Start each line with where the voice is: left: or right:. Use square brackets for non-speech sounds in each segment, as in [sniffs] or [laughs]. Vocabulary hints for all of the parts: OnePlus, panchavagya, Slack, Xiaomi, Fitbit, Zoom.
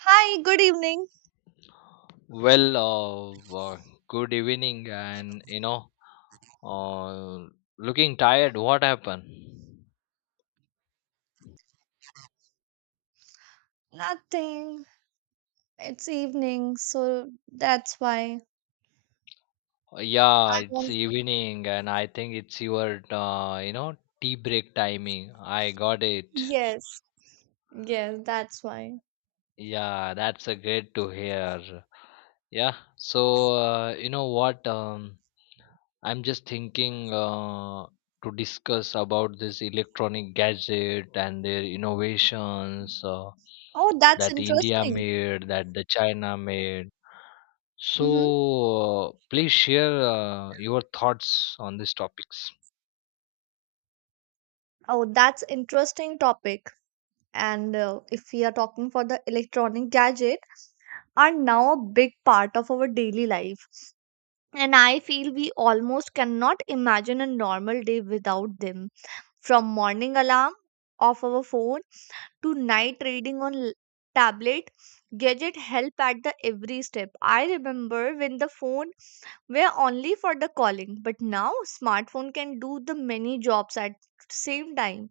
right: Hi, good evening.
left: Well, uh, uh, Good evening, and uh, looking tired. What happened?
right: Nothing. It's evening, so that's why
left: Yeah,
right: I
left: it's
right: want.
left: evening, and I think it's your tea break timing. I got it.
right: Yes, yes, that's why.
left: Yeah, that's a great to hear. Yeah, so you know what? I'm just thinking to discuss about this electronic gadget and their innovations
right: Oh, that's
left: that India
right: interesting.
left: made, that the China made. So,
right: Mm-hmm.
left: uh, please share your thoughts on these topics.
right: Oh, that's interesting topic. And If we are talking for the electronic gadget, are now a big part of our daily life. And I feel we almost cannot imagine a normal day without them. From morning alarm of our phone to night reading on tablet, gadget help at the every step. I remember when the phone were only for the calling, but now smartphone can do the many jobs at same time.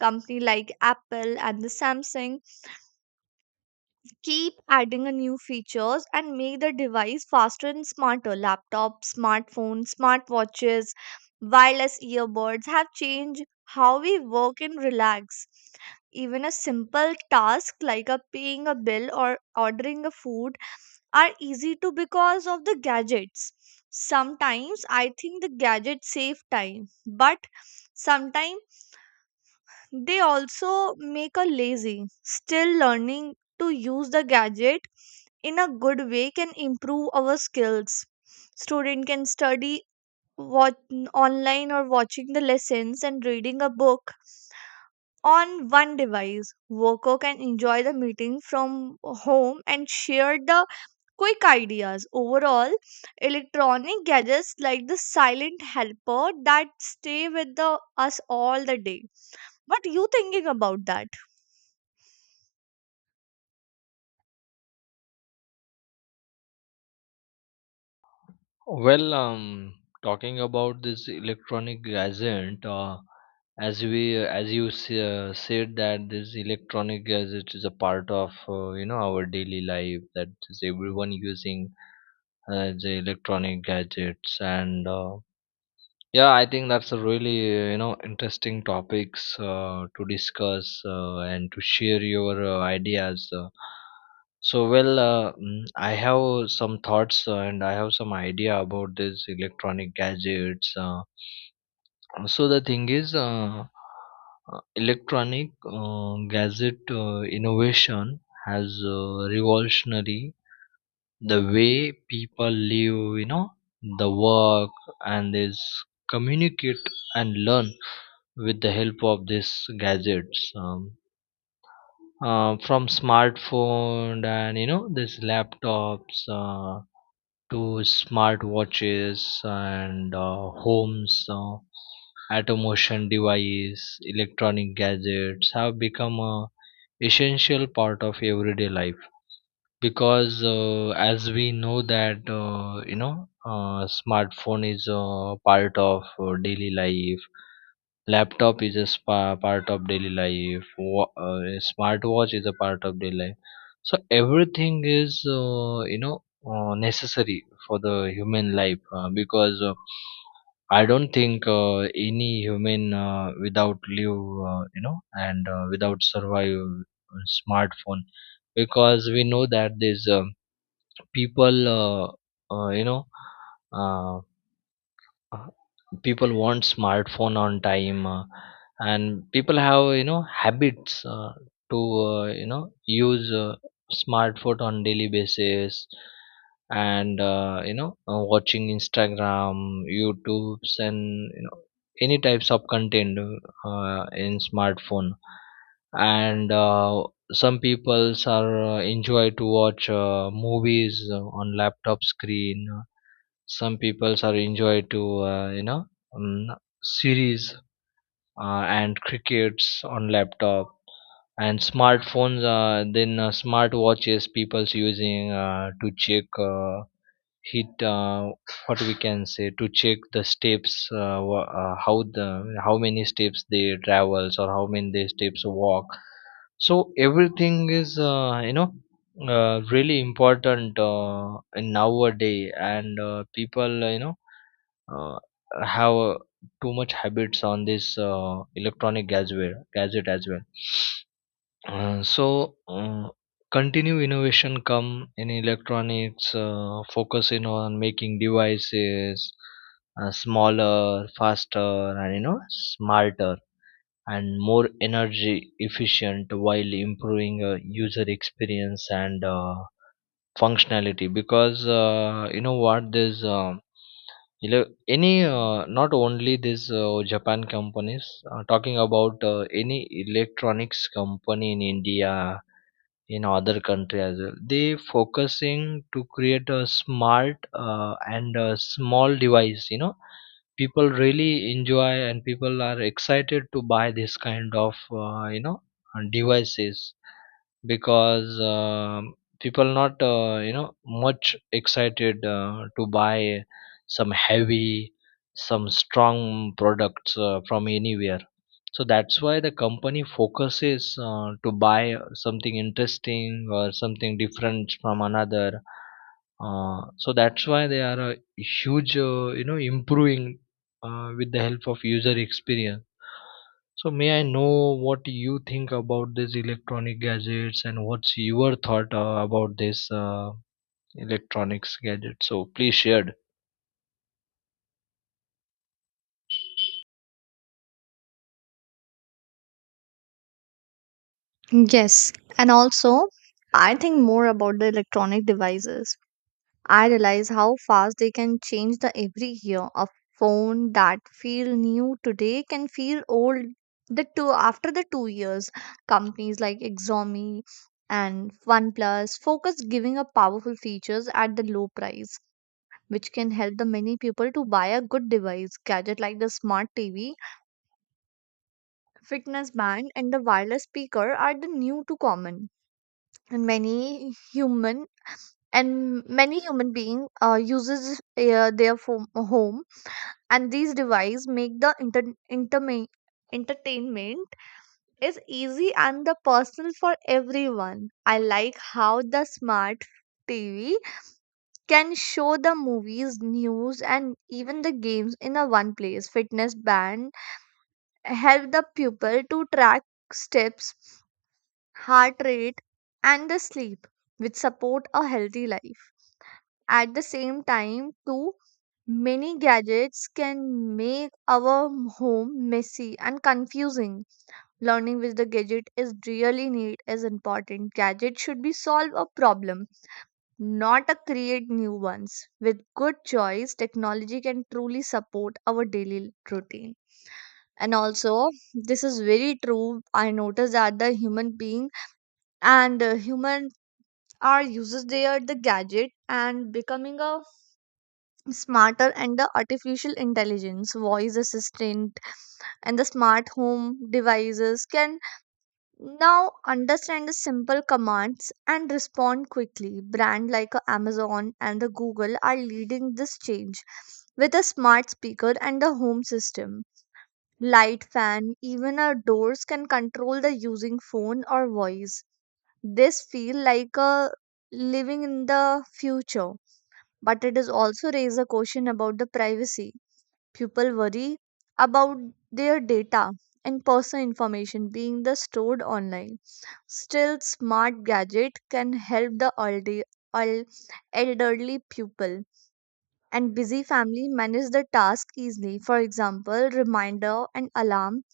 right: Company like Apple and the Samsung keep adding a new features and make the device faster and smarter. Laptops, smartphones, smartwatches, wireless earbuds have changed how we work and relax. Even a simple task like a paying a bill or ordering a food are easy to because of the gadgets. Sometimes I think the gadgets save time, but sometimes they also make a lazy. Still, learning to use the gadget in a good way can improve our skills. Student can study what online or watching the lessons and reading a book on one device. Worker can enjoy the meeting from home and share the quick ideas. Overall, electronic gadgets like the silent helper that stay with the, us all the day. What are you thinking about that?
left: Well, um, Talking about this electronic gadget, as you said that this electronic gadget is a part of our daily life, that is everyone using the electronic gadgets, and yeah, I think that's a really interesting topics to discuss and to share your ideas So, I have some thoughts and I have some idea about this electronic gadgets. So the thing is, electronic gadget innovation has revolutionary the way people live, you know, the work, and this communicate and learn with the help of these gadgets, from smartphone and you know these laptops, to smart watches and homes automation device. Electronic gadgets have become a essential part of everyday life, because as we know that you know smartphone is part of daily life. Laptop is a spa part of daily life. A smartwatch is a part of daily life. So everything is necessary for the human life, because I don't think any human without live and without survive smartphone, because we know that there's people Uh, uh, people want smartphone on time, and people have, you know, habits to use smartphone on daily basis, and watching instagram, youtubes, and you know any types of content in smartphone, and some peoples are enjoy to watch movies on laptop screen. Some peoples are enjoy to um, series and crickets on laptop and smartphones. Then smart watches people's using to check hit what we can say to check the steps, how the how many steps they travels or how many they steps walk. So everything is really important in nowadays, and people uh, have too much habits on this electronic gadget as well. So uh, continue innovation come in electronics, focusing on making devices smaller, faster, and you know smarter, and more energy efficient, while improving user experience and functionality, because you know what this you know, any not only this Japan companies. Talking about any electronics company in India, in other country as well. They focusing to create a smart and a small device. You know, people really enjoy, and people are excited to buy this kind of devices, because people not much excited to buy some heavy, some strong products from anywhere. So that's why the company focuses to buy something interesting or something different from another. So that's why they are a huge, improving with the help of user experience. So may I know what you think about these electronic gadgets, and what's your thought about this electronics gadget? So please shared.
right: Yes, and also I think more about the electronic devices. I realize how fast they can change the every year. A phone that feel new today can feel old the two after the 2 years. Companies like Xiaomi and OnePlus focus giving up powerful features at the low price, which can help the many people to buy a good device. Gadget like the smart TV, fitness band, and the wireless speaker are the new to common and many human being uses their phone, home, and these devices make the entertainment is easy and the personal for everyone. I like how the smart TV can show the movies, news, and even the games in a one place. Fitness band help the pupil to track steps, heart rate, and the sleep, which support a healthy life. At the same time, too, many gadgets can make our home messy and confusing. Learning which the gadget is really need is important. Gadget should be solve a problem, not a create new ones. With good choice, technology can truly support our daily routine. And also, this is very true. I noticed that the human being and human are uses their the gadget and becoming a smarter, and the artificial intelligence voice assistant and the smart home devices can now understand the simple commands and respond quickly. Brand like Amazon and the Google are leading this change with a smart speaker and the home system. Light, fan, even our doors can control the using phone or voice. This feel like a living in the future, but it is also raise a question about the privacy. People worry about their data and personal information being the stored online. Still, smart gadget can help the elderly people and busy family manage the task easily. For example, reminder and alarm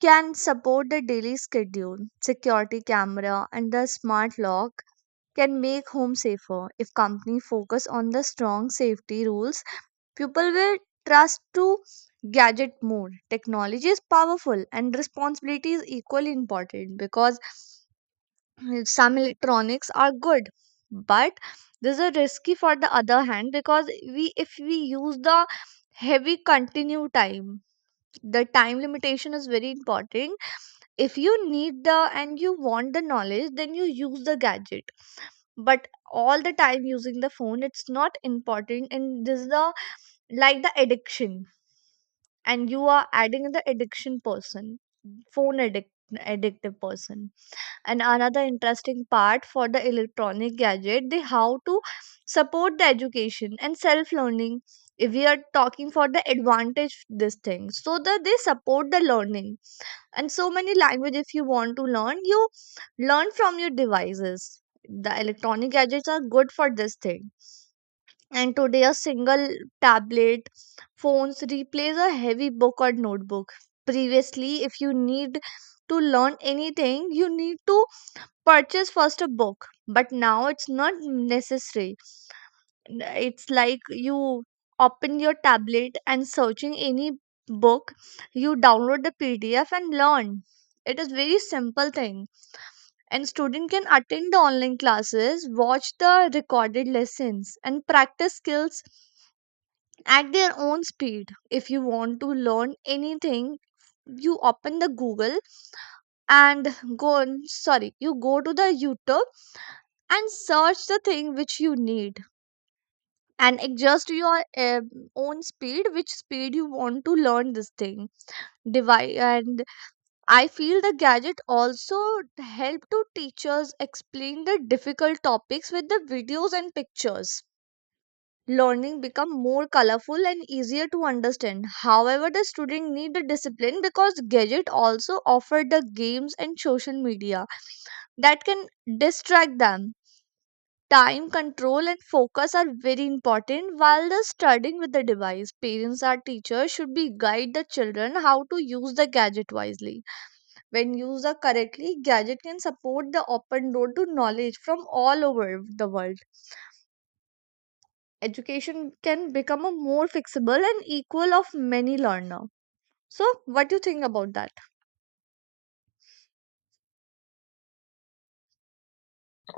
right: can support the daily schedule. Security camera and the smart lock can make home safer. If company focus on the strong safety rules, people will trust to gadget more. Technology is powerful and responsibility is equally important, because [clears throat] [sniffs] some electronics are good, but this is risky for the other hand, because we, if we use the heavy continue time, the time limitation is very important. If you need the and you want the knowledge, then you use the gadget. But all the time using the phone, it's not important, and this is the like the addiction, and you are adding the addiction person, phone addict, addictive person. And another interesting part for the electronic gadget, they how to support the education and self learning. If we are talking for the advantage this thing, so that they support the learning. And so many language, if you want to learn, you learn from your devices. The electronic gadgets are good for this thing. And today a single tablet, phones replace a heavy book or notebook. Previously, if you need to learn anything, you need to purchase first a book, but now it's not necessary. N- it's like you open your tablet and searching any book, you download the PDF and learn. It is very simple thing. And student can attend the online classes, watch the recorded lessons, and practice skills at their own speed. If you want to learn anything, you open the Google and go on, sorry, you go to the YouTube and search the thing which you need and adjust your own speed, which speed you want to learn this thing. And I feel the gadget also help to teachers explain the difficult topics with the videos and pictures. Learning become more colorful and easier to understand. However, the student need the discipline because gadget also offer the games and social media that can distract them. Time control and focus are very important while the studying with the device. Parents or teachers should be guide the children how to use the gadget wisely. When used correctly, gadget can support the open door to knowledge from all over the world. Education can become a more flexible and equal of many learner. So what do you think about that?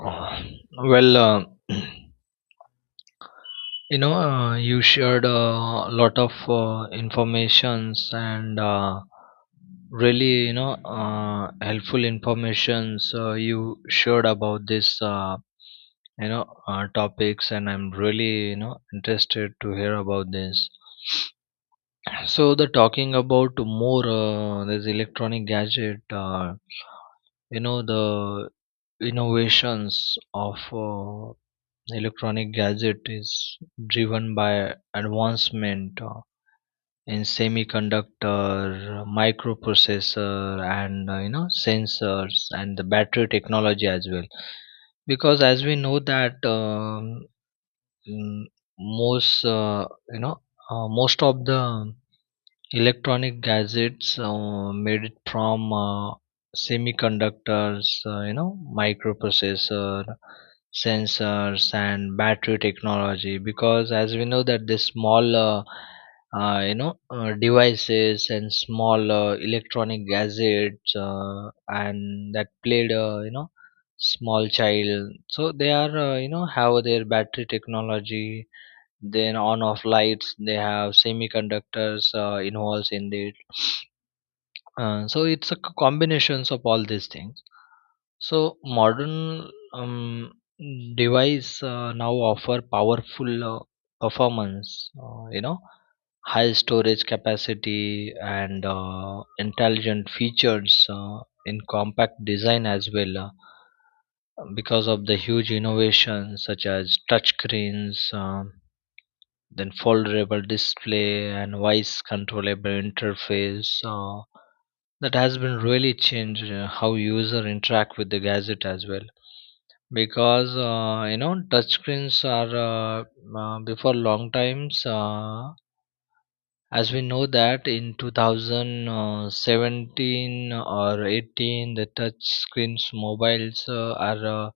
left: Uh, well, [clears throat] you know, you shared a lot of informations, and really, you know, helpful informations you shared about this. You know topics, and I'm really, you know, interested to hear about this. So the talking about more this electronic gadget, you know the innovations of electronic gadget is driven by advancement in semiconductor, microprocessor, and sensors and the battery technology as well. Because as we know that mm, most you know most of the electronic gadgets made it from semiconductors, microprocessor, sensors, and battery technology. Because as we know that the small, devices, and small electronic gadgets and that played small child, so they are have their battery technology. Then on off lights they have semiconductors involves in it. So it's a combinations of all these things. So modern, um, device now offer powerful performance, high storage capacity, and intelligent features in compact design as well, because of the huge innovations such as touch screens, then foldable display and voice controllable interface that has been really changed how user interact with the gadget as well. Because touch screens are, before long times, as we know that in 2017 or 18 the touch screens mobiles are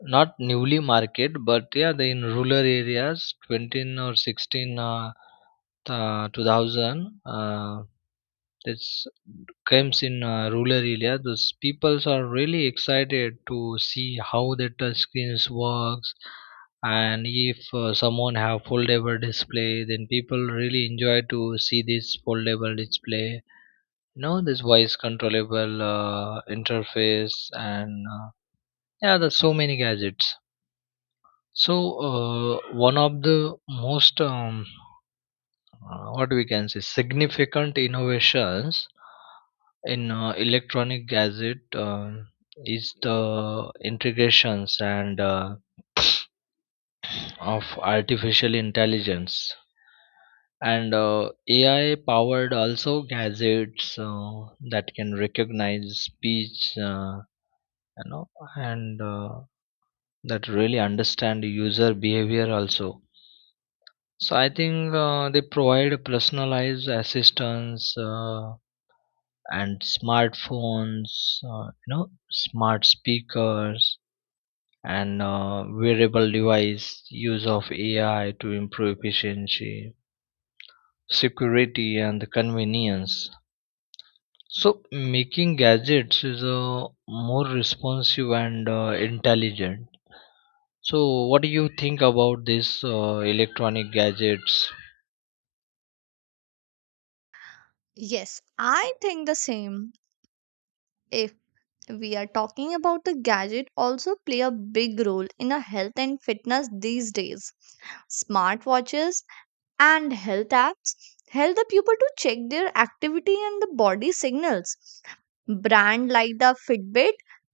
left: not newly market. But yeah, the in rural areas 20 or 16, 2000, this comes in rural area. Those peoples are really excited to see how the touch screens works, and if someone have foldable display, then people really enjoy to see this foldable display, you know, this voice controllable interface. And yeah, there's so many gadgets. So, one of the most what we can say significant innovations in electronic gadget is the integrations and of artificial intelligence, and AI powered also gadgets that can recognize speech, you know and that really understand user behavior also. So I think they provide personalized assistance, and smartphones, smart speakers, and wearable device use of AI to improve efficiency, security, and the convenience. So, making gadgets is more responsive and intelligent. So, what do you think about this electronic gadgets?
right: Yes, I think the same. If we are talking about the gadget also play a big role in our health and fitness these days. Smartwatches and health apps help the people to check their activity and the body signals. Brand like the Fitbit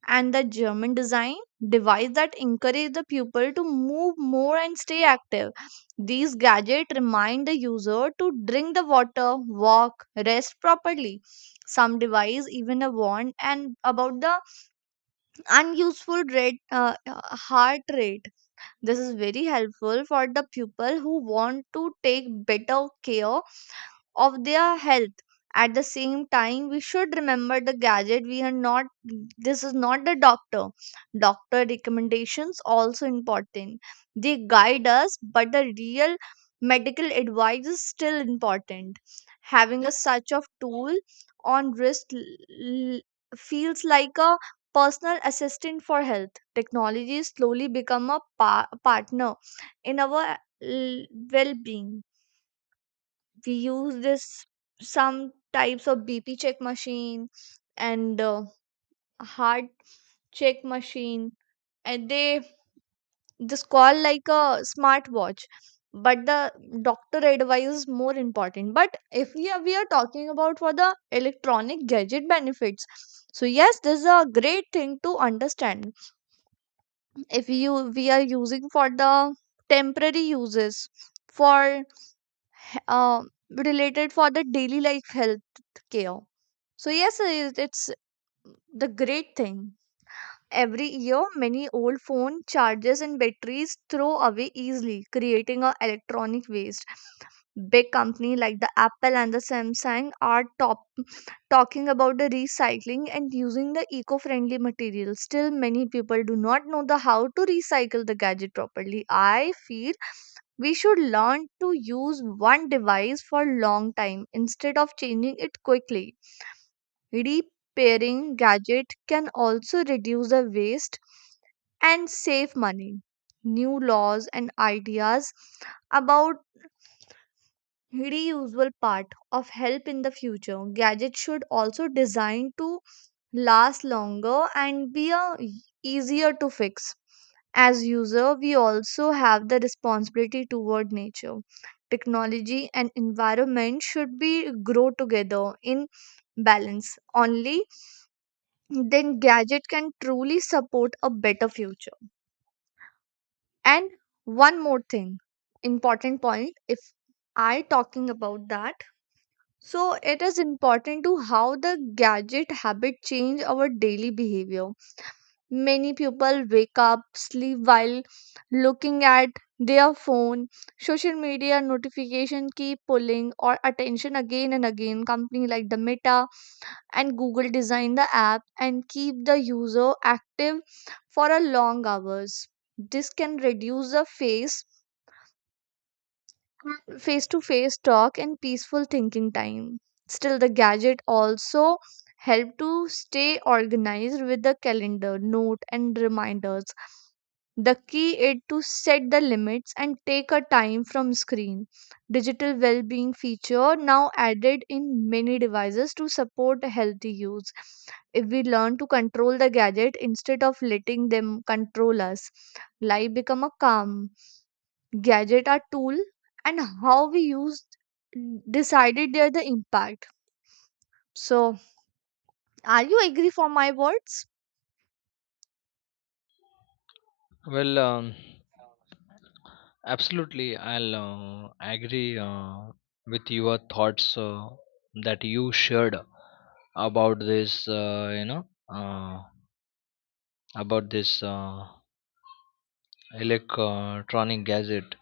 right: and the German design device that encourage the pupil to move more and stay active. These gadgets remind the user to drink the water, walk, rest properly. Some device even a warn and about the unuseful rate, heart rate. This is very helpful for the people who want to take better care of their health. At the same time, we should remember the gadget, we are not, this is not the doctor. Doctor recommendations also important. They guide us, but the real medical advice is still important. Having a such of tool on wrist feels like a personal assistant for health. Technology slowly become a partner in our well-being. We use this some types of BP check machine and heart check machine, and they just call like a smartwatch. But the doctor advice is more important. But if we are talking about for the electronic gadget benefits, so yes, this is a great thing to understand. If you we are using for the temporary uses for uh, related for the daily life health care. So yes, it's the great thing. Every year, many old phone chargers and batteries throw away easily, creating a electronic waste. Big company like the Apple and the Samsung are top talking about the recycling and using the eco-friendly materials. Still, many people do not know the how to recycle the gadget properly. I feel we should learn to use one device for long time instead of changing it quickly. Repairing gadget can also reduce the waste and save money. New laws and ideas about reusable part of help in the future. Gadgets should also designed to last longer and be a easier to fix. As user, we also have the responsibility toward nature. Technology and environment should be grow together in balance. Only then gadget can truly support a better future. And one more thing, important point, if I talking about that, so it is important to how the gadget habit change our daily behavior. Many people wake up sleep while looking at their phone. Social media notification keep pulling or attention again and again. Company like the Meta and Google design the app and keep the user active for a long hours. This can reduce the phase, face to face talk and peaceful thinking time. Still, the gadget also help to stay organized with the calendar, note, and reminders. The key is to set the limits and take a time from screen. Digital well-being feature now added in many devices to support healthy use. If we learn to control the gadget instead of letting them control us, life become a calm. Gadget are tool, and how we used decided there the impact. So are you agree for my words?
left: Well, um, Absolutely, I'll agree with your thoughts that you shared about this, uh, about this electronic gadget.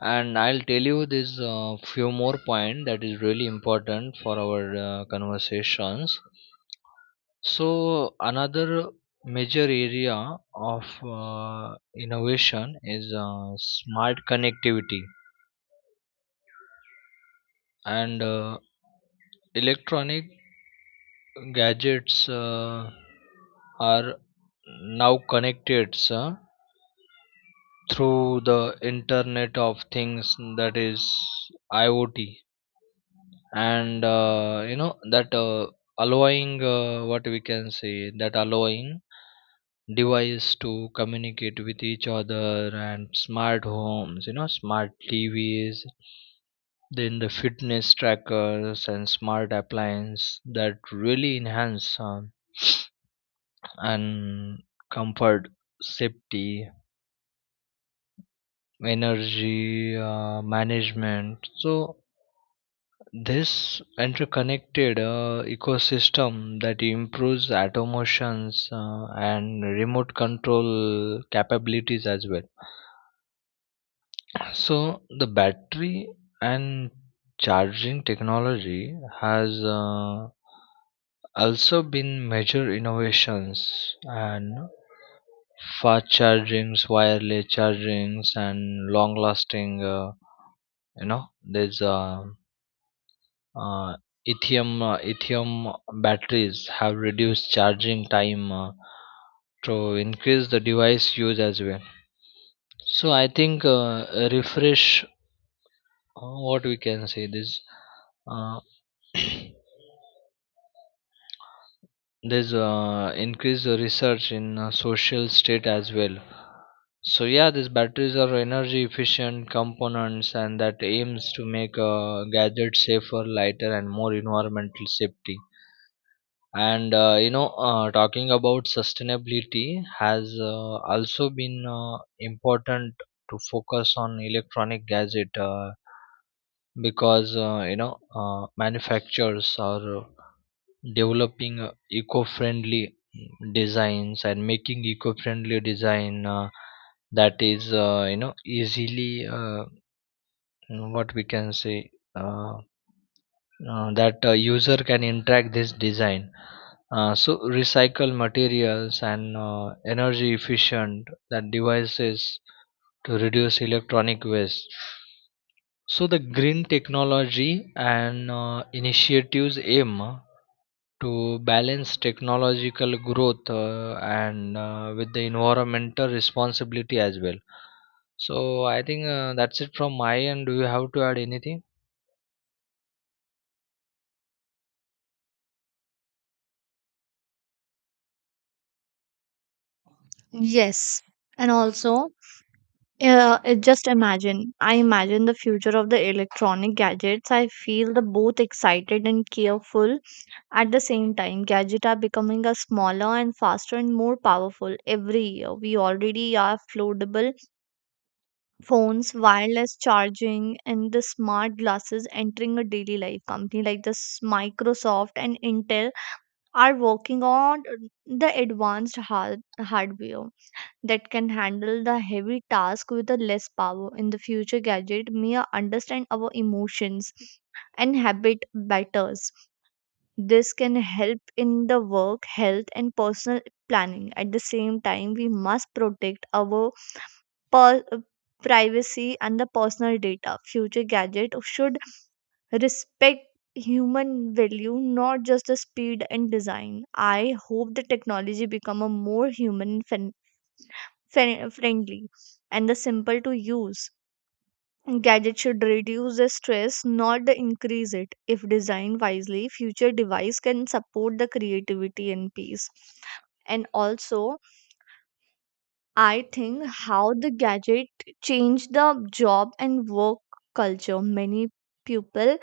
left: And I'll tell you this few more point that is really important for our conversations. So another major area of innovation is smart connectivity, and electronic gadgets are now connected through the internet of things, that is IOT, and that allowing, what we can say that allowing device to communicate with each other, and smart homes, you know, smart tvs, then the fitness trackers and smart appliances that really enhance, and comfort, safety, energy management. So this interconnected ecosystem that improves automations and remote control capabilities as well. So the battery and charging technology has also been major innovations, and fast chargings, wireless chargings, and long lasting. You know, there's uh, lithium, lithium batteries have reduced charging time to increase the device use as well. So I think refresh. What we can say this. Uh, [clears throat] there's increased research in social state as well. So yeah, these batteries are energy efficient components, and that aims to make gadgets safer, lighter, and more environmental safety. And talking about sustainability has also been important to focus on electronic gadget, because manufacturers are developing eco-friendly designs, and making eco-friendly design, that is easily, what we can say that user can interact this design. So recycle materials and energy efficient that devices to reduce electronic waste. So the green technology and initiatives aim to balance technological growth and with the environmental responsibility as well. So I think that's it from my end. Do you have to add anything?
right: Yes. And also, it just imagine. I imagine the future of the electronic gadgets. I feel the both excited and careful at the same time. Gadgets are becoming a smaller and faster and more powerful every year. We already are floatable phones, wireless charging, and the smart glasses entering a daily life. Company like this Microsoft and Intel are working on the advanced hardware that can handle the heavy task with the less power. In the future, gadget may understand our emotions and habit better. This can help in the work, health, and personal planning. At the same time, we must protect our per- privacy and the personal data. Future gadget should respect human value, not just the speed and design. I hope the technology become a more human friendly and the simple to use. Gadget should reduce the stress, not the increase it. If designed wisely, future device can support the creativity and peace. And also, I think how the gadget changed the job and work culture. Many people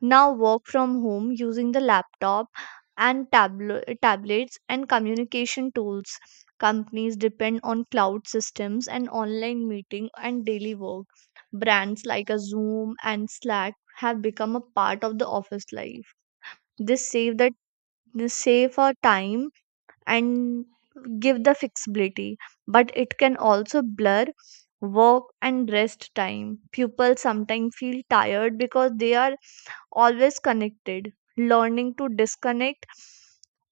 right: now work from home using the laptop and tablets and communication tools. Companies depend on cloud systems and online meeting and daily work. Brands like a Zoom and Slack have become a part of the office life. This save that this save our time and give the flexibility, but it can also blur work and rest time. Pupils sometimes feel tired because they are always connected. Learning to disconnect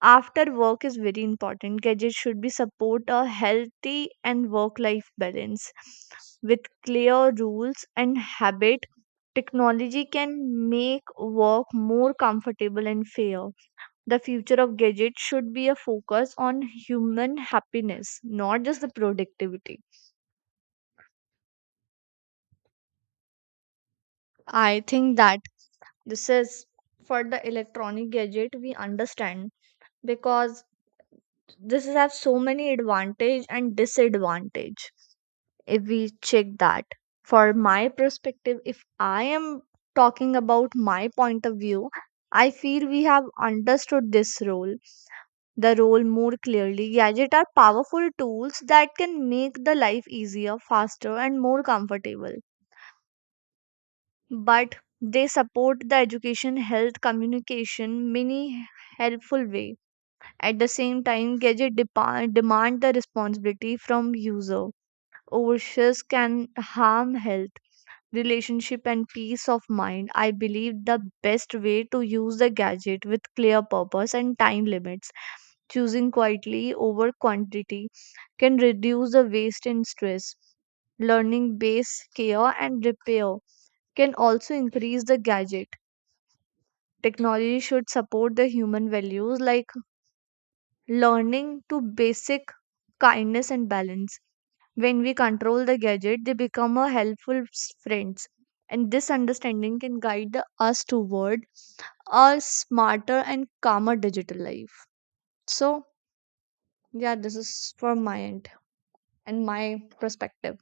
right: after work is very important. Gadgets should be support a healthy and work life balance. With clear rules and habit, technology can make work more comfortable and fair. The future of gadgets should be a focus on human happiness, not just the productivity. I think that this is for the electronic gadget we understand, because this has so many advantage and disadvantage. If we check that for my perspective, if I am talking about my point of view, I feel we have understood this role, the role more clearly. Gadgets are powerful tools that can make the life easier, faster, and more comfortable. But they support the education, health, communication many helpful way. At the same time, gadget demand the responsibility from user. Overshares can harm health, relationship, and peace of mind. I believe the best way to use the gadget with clear purpose and time limits. Choosing quietly over quantity can reduce the waste and stress. Learning base care and repair can also increase the gadget. Technology should support the human values like learning to basic, kindness, and balance. When we control the gadget, they become a helpful friends. And this understanding can guide us toward a smarter and calmer digital life. So, yeah, this is from my end and my perspective.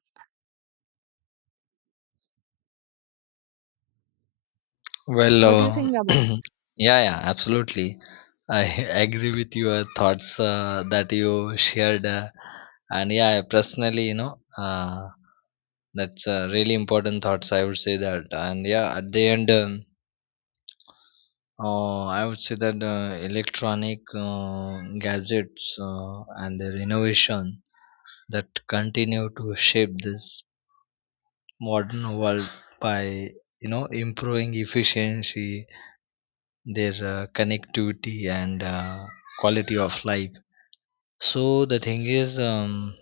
left: Well,
right: What do you
left: uh,
right: think about?
left: [clears throat] yeah, yeah, absolutely. I [laughs] agree with your thoughts that you shared, and yeah, personally, you know, that's really important thoughts, I would say that. And yeah, at the end. I would say that electronic gadgets and their innovation that continue to shape this modern world by, you know, improving efficiency, their connectivity, and quality of life. So the thing is,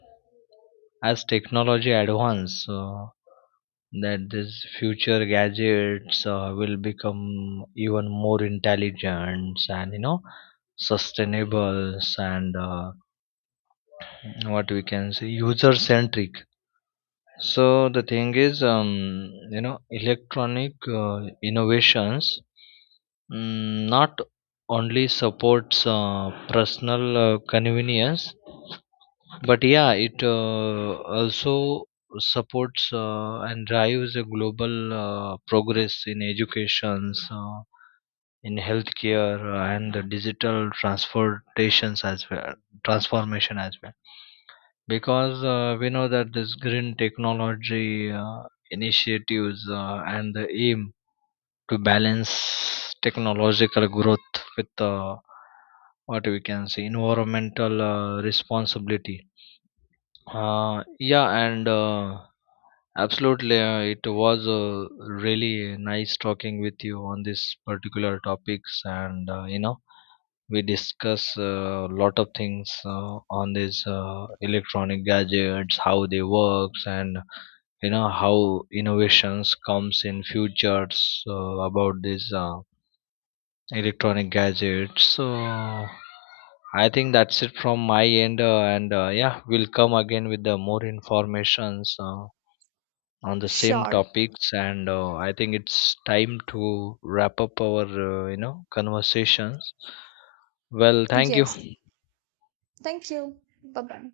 left: as technology advances, that these future gadgets will become even more intelligent, and you know sustainable, and what we can say user centric. So the thing is, electronic innovations not only supports personal convenience, but yeah, it also supports and drives a global progress in educations, in healthcare, and the digital transportations as well, transformation as well. Because we know that this green technology initiatives and the aim to balance technological growth with, what we can say environmental responsibility. Yeah, and absolutely, it was really nice talking with you on this particular topics, and we discuss a lot of things on these electronic gadgets, how they works, and you know how innovations comes in futures about this electronic gadgets. So I think that's it from my end, and yeah, we'll come again with the more informations on the same
right: Sure.
left: topics. And I think it's time to wrap up our conversations. Well, thank you.
right: Yes. Thank you. Bye bye.